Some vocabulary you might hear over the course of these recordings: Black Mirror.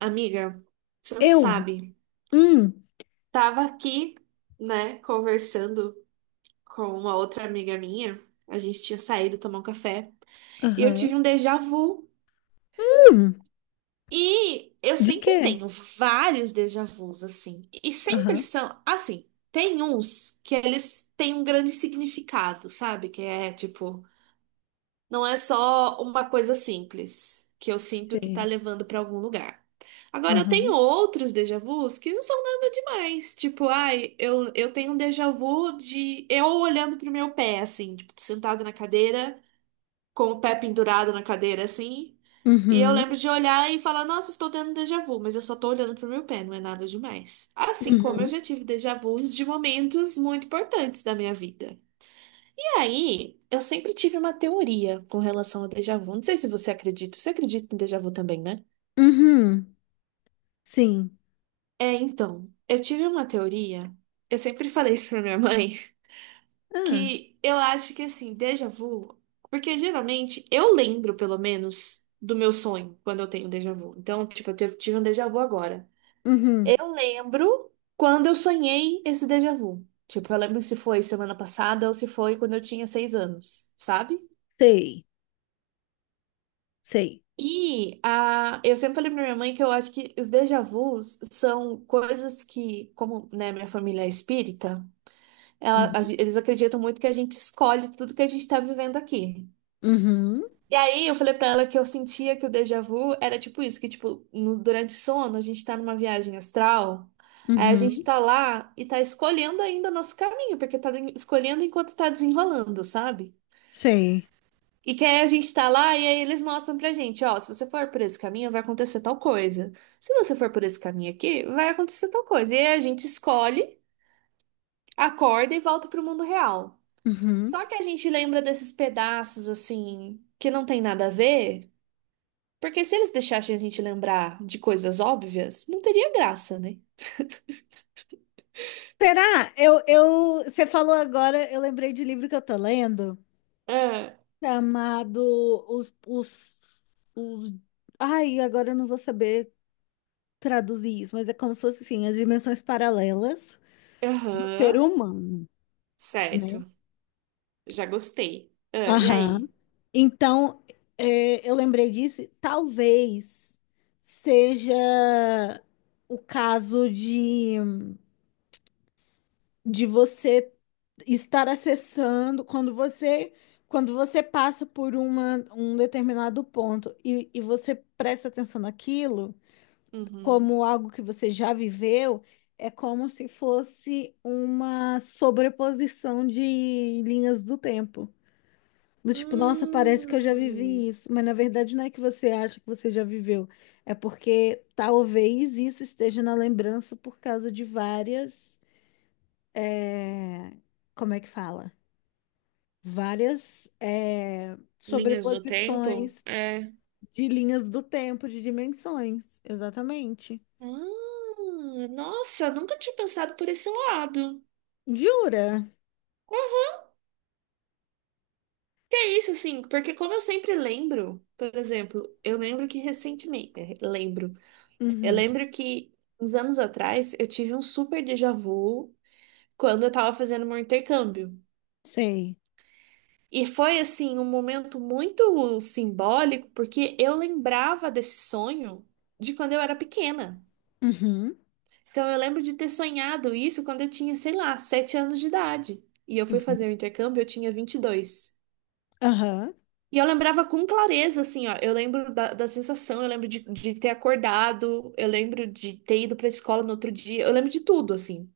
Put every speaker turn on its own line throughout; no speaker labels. Amiga, você não
Eu?
sabe.
Hum,
Tava aqui, né, conversando com uma outra amiga minha. A gente tinha saído tomar um café. E eu tive
aham.
um déjà vu.
Hum,
E eu
de
sempre
quê?
tenho vários déjà vus, assim. E sempre
Aham,
são, assim, tem uns que eles têm um grande significado, sabe? Que é tipo. Não é só uma coisa simples que eu sinto que tá
sei.
levando pra algum lugar. Agora, eu tenho
Aham.
outros déjà vus que não são nada demais. Tipo, ai, eu tenho um déjà vu de eu olhando pro meu pé, assim, tipo, tô sentada na cadeira, com o pé pendurado na cadeira, assim. E eu
Uhum,
lembro de olhar e falar, nossa, estou tendo déjà vu, mas eu só tô olhando pro meu pé, não é nada demais. Assim como eu
uhum,
já tive déjà vus de momentos muito importantes da minha vida. E aí, eu sempre tive uma teoria com relação ao déjà vu. Não sei se você acredita. Você acredita em déjà vu também, né?
uhum, sim.
É, então, eu tive uma teoria. Eu sempre falei isso pra minha mãe,
Ah,
que eu acho que assim, déjà vu, porque geralmente eu lembro, pelo menos, do meu sonho quando eu tenho déjà vu. Então, tipo, eu tive um déjà vu agora.
uhum,
Eu lembro quando eu sonhei esse déjà vu. Tipo, eu lembro se foi semana passada ou se foi quando eu tinha 6 anos, sabe?
sei, sei.
E eu sempre falei pra minha mãe que eu acho que os déjà vus são coisas que, como, né, minha família é espírita, ela- a
Uhum,
gen- eles acreditam muito que a gente escolhe tudo que a gente tá vivendo aqui.
uhum,
E aí eu falei pra ela que eu sentia que o déjà vu era tipo isso, que tipo, durante o sono a gente tá numa viagem astral, aí a gente
uhum,
tá lá e tá escolhendo ainda o nosso caminho, porque tá escolhendo enquanto tá desenrolando, sabe?
sei.
E que aí a gente tá lá e aí eles mostram pra gente, ó, se você for por esse caminho, vai acontecer tal coisa. Se você for por esse caminho aqui, vai acontecer tal coisa. E aí a gente escolhe, acorda e volta pro mundo real.
Uhum.
Só que a gente lembra desses pedaços assim que não tem nada a ver, porque se eles deixassem a gente lembrar de coisas óbvias, não teria graça, né?
Será? Você falou agora, eu lembrei de um livro que eu tô lendo,
Ah,
chamado Os, os, os... Ai, agora eu não vou saber traduzir isso, mas é como se fosse, assim, as dimensões paralelas do ser
aham,
humano, né?
certo. Já gostei. Ah, e
Aham.
aí?
Então, é, eu lembrei disso, talvez seja o caso de você estar acessando quando você passa por uma, um determinado ponto e você presta atenção naquilo
Uhum.
como algo que você já viveu, é como se fosse uma sobreposição de linhas do tempo. Do tipo, nossa, parece que eu já
Hum,
vivi isso, mas na verdade não é que você acha que você já viveu, é porque talvez isso esteja na lembrança por causa de várias, é, como é que fala? Várias, é,
linhas do
sobreposições
tempo? É.
de linhas do tempo, de dimensões, exatamente.
Ah, nossa, nunca tinha pensado por esse lado.
Jura?
Que é isso, assim, porque como eu sempre lembro, por exemplo, eu lembro que recentemente, eu
Uhum.
lembro que uns anos atrás eu tive um super déjà vu quando eu tava fazendo meu intercâmbio.
Sei.
E foi, assim, um momento muito simbólico, porque eu lembrava desse sonho de quando eu era pequena.
Uhum.
Então eu lembro de ter sonhado isso quando eu tinha, sei lá, 7 anos de idade. E eu fui
Uhum.
fazer o intercâmbio, eu tinha 22.
Aham.
E eu lembrava com clareza, assim, ó. Eu lembro da sensação, eu lembro de ter acordado, eu lembro de ter ido pra escola no outro dia, eu lembro de tudo, assim.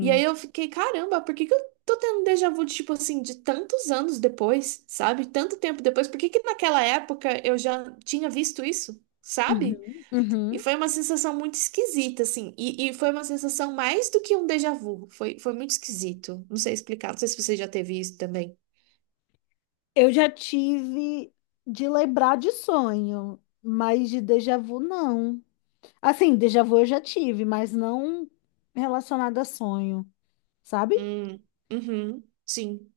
E aí eu fiquei, caramba, por que que eu tô tendo um déjà vu, de, tipo assim, de tantos anos depois, sabe? Tanto tempo depois, por que que naquela época eu já tinha visto isso, sabe?
Uhum.
E
Uhum.
foi uma sensação muito esquisita, assim. E foi uma sensação mais do que um déjà vu. Foi, foi muito esquisito. Não sei explicar, não sei se você já teve isso também.
Eu já tive de lembrar de sonho, mas de déjà vu não. Assim, déjà vu eu já tive, mas não relacionado a sonho, sabe?
Hum, uhum, sim.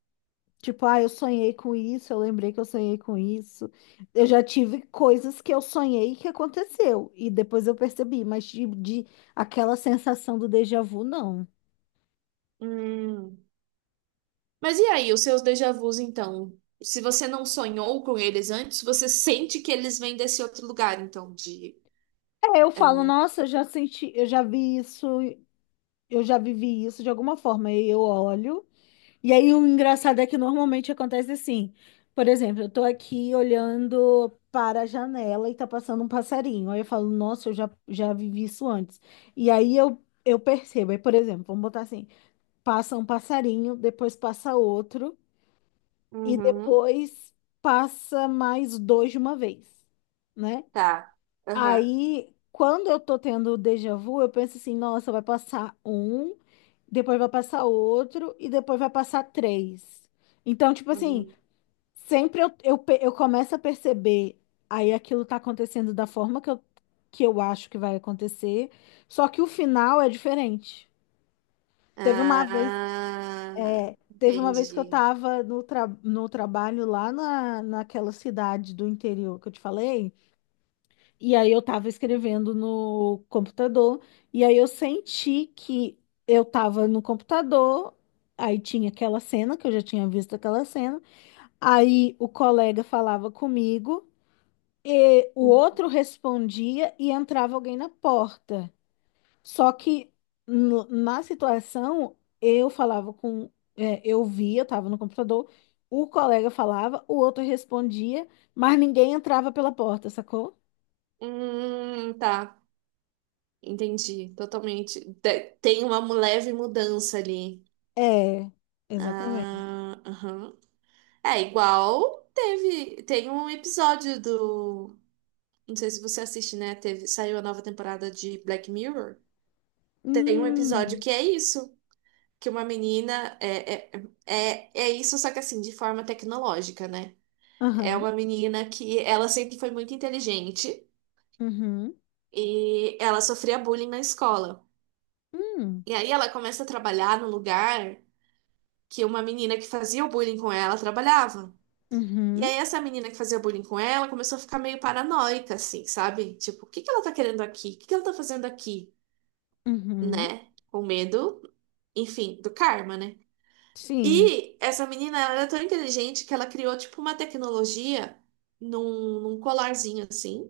Tipo, ah, eu sonhei com isso, eu lembrei que eu sonhei com isso. Eu já tive coisas que eu sonhei que aconteceu e depois eu percebi, mas de aquela sensação do déjà vu não.
Hum. Mas e aí, os seus déjà vus, então? Se você não sonhou com eles antes, você sente que eles vêm desse outro lugar, então, de...
É, eu
É.
falo, nossa, eu já senti, eu já vi isso, eu já vivi isso de alguma forma. E eu olho. E aí o engraçado é que normalmente acontece assim. Por exemplo, eu tô aqui olhando para a janela e tá passando um passarinho. Aí eu falo, nossa, eu já vivi isso antes. E aí eu percebo. Aí, por exemplo, vamos botar assim: passa um passarinho, depois passa outro, e
Uhum.
depois passa mais dois de uma vez, né?
Tá. Aham.
Aí, quando eu tô tendo o déjà vu, eu penso assim, nossa, vai passar um, depois vai passar outro e depois vai passar três. Então, tipo assim,
Uhum.
sempre eu começo a perceber, aí aquilo tá acontecendo da forma que eu acho que vai acontecer, só que o final é diferente. Teve uma vez,
Ah,
teve uma vez que eu
entendi.
tava no trabalho lá na, naquela cidade do interior que eu te falei. E aí eu tava escrevendo no computador, e aí eu senti que eu tava no computador, aí tinha aquela cena, que eu já tinha visto aquela cena, aí o colega falava comigo, e o
Uhum.
outro respondia e entrava alguém na porta. Só que na situação, eu falava com, é, eu via, eu tava no computador, o colega falava, o outro respondia, mas ninguém entrava pela porta, sacou?
Tá. Entendi, totalmente. Tem uma leve mudança ali.
É, exatamente.
Ah, aham. É igual teve, tem um episódio do Não sei se você assiste, né? Teve, saiu a nova temporada de Black Mirror. Tem um episódio
Hum.
que é isso, que uma menina é isso, só que assim, de forma tecnológica, né? É
Aham.
uma menina que ela sempre foi muito inteligente
Uhum.
e ela sofria bullying na escola.
Hum.
E aí ela começa a trabalhar no lugar que uma menina que fazia o bullying com ela trabalhava. E
Uhum.
aí essa menina que fazia bullying com ela começou a ficar meio paranoica, assim, sabe? Tipo, o que que ela tá querendo aqui? O que que ela tá fazendo aqui?
Uhum.
Né? Com medo, enfim, do karma, né?
Sim.
E essa menina, ela era tão inteligente que ela criou, tipo, uma tecnologia num colarzinho assim,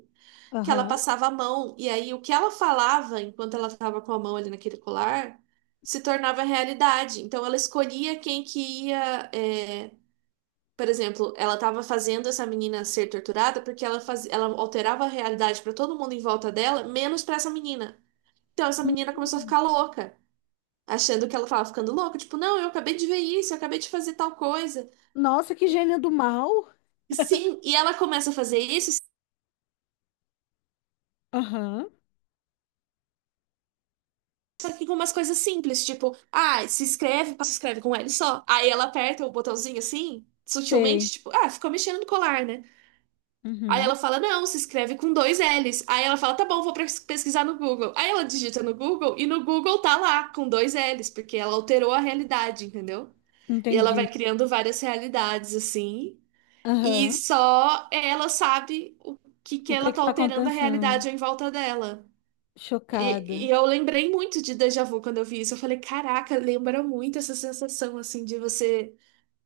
que ela
Aham.
passava a mão, e aí o que ela falava enquanto ela estava com a mão ali naquele colar se tornava realidade. Então ela escolhia quem que ia. Por exemplo, ela estava fazendo essa menina ser torturada porque ela alterava a realidade para todo mundo em volta dela, menos para essa menina. Então essa
Hum.
menina começou a ficar louca achando que ela tava ficando louca, tipo, não, eu acabei de ver isso, eu acabei de fazer tal coisa.
Nossa, que gênio do mal.
E sim, e ela começa a fazer isso,
Aham.
só que com umas coisas simples, tipo, ah, se inscreve, se inscreve com L só. Aí ela aperta o botãozinho assim,
Sei.
sutilmente, tipo, ah, ficou mexendo no colar, né? Aí ela
Uhum.
fala, não, se escreve com dois L's. Aí ela fala, tá bom, vou pesquisar no Google. Aí ela digita no Google e no Google tá lá, com dois L's, porque ela alterou a realidade, entendeu? E ela
Entendi.
vai criando várias realidades, assim. E
Aham.
só ela sabe o que que
O que
ela
é que
tá
tá
alterando a
acontecendo?
realidade em volta dela. E,
Chocada.
e eu lembrei muito de déjà vu quando eu vi isso. Eu falei, caraca, lembra muito essa sensação, assim, de você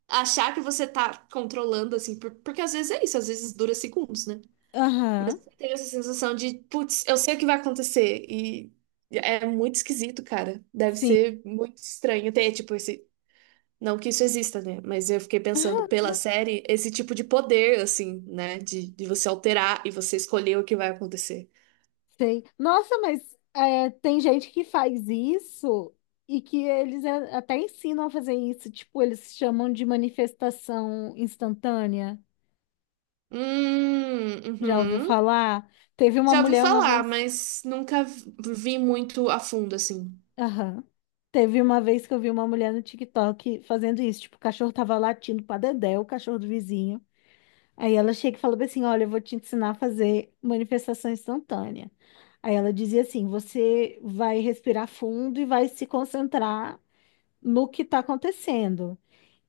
achar que você tá controlando, assim, porque às vezes é isso, às vezes dura segundos, né?
Aham.
Tem essa sensação de, putz, eu sei o que vai acontecer. E é muito esquisito, cara. Deve
Sim.
ser muito estranho ter, tipo, esse não que isso exista, né? Mas eu fiquei pensando pela série, esse tipo de poder, assim, né? De você alterar e você escolher o que vai acontecer.
Sei. Nossa, mas é, tem gente que faz isso e que eles, é, até ensinam a fazer isso. Tipo, eles chamam de manifestação instantânea.
Hum,
Já ouviu
uhum.
falar? Teve uma
Já ouvi
mulher uma
falar,
vez.
mas nunca vi muito a fundo, assim.
Aham. Teve uma vez que eu vi uma mulher no TikTok fazendo isso. Tipo, o cachorro tava latindo pra Dedé, o cachorro do vizinho. Aí ela chega e fala bem assim: olha, eu vou te ensinar a fazer manifestação instantânea. Aí ela dizia assim: você vai respirar fundo e vai se concentrar no que tá acontecendo.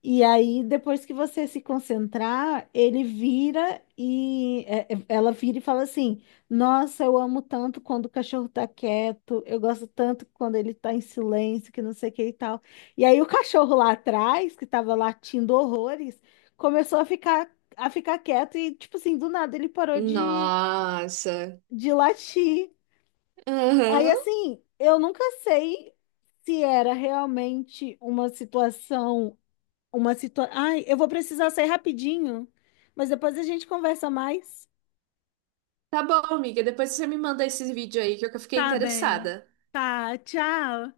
E aí, depois que você se concentrar, ele vira e ela vira e fala assim: nossa, eu amo tanto quando o cachorro tá quieto, eu gosto tanto quando ele tá em silêncio, que não sei o que e tal. E aí, o cachorro lá atrás, que tava latindo horrores, começou a ficar, a ficar quieto e, tipo assim, do nada ele parou
Nossa.
de latir. Aí,
Aham.
assim, eu nunca sei se era realmente uma situação. Ai, eu vou precisar sair rapidinho, mas depois a gente conversa mais.
Tá bom, amiga. Depois você me manda esse vídeo aí que eu fiquei
Tá bem.
interessada.
Tá, tchau.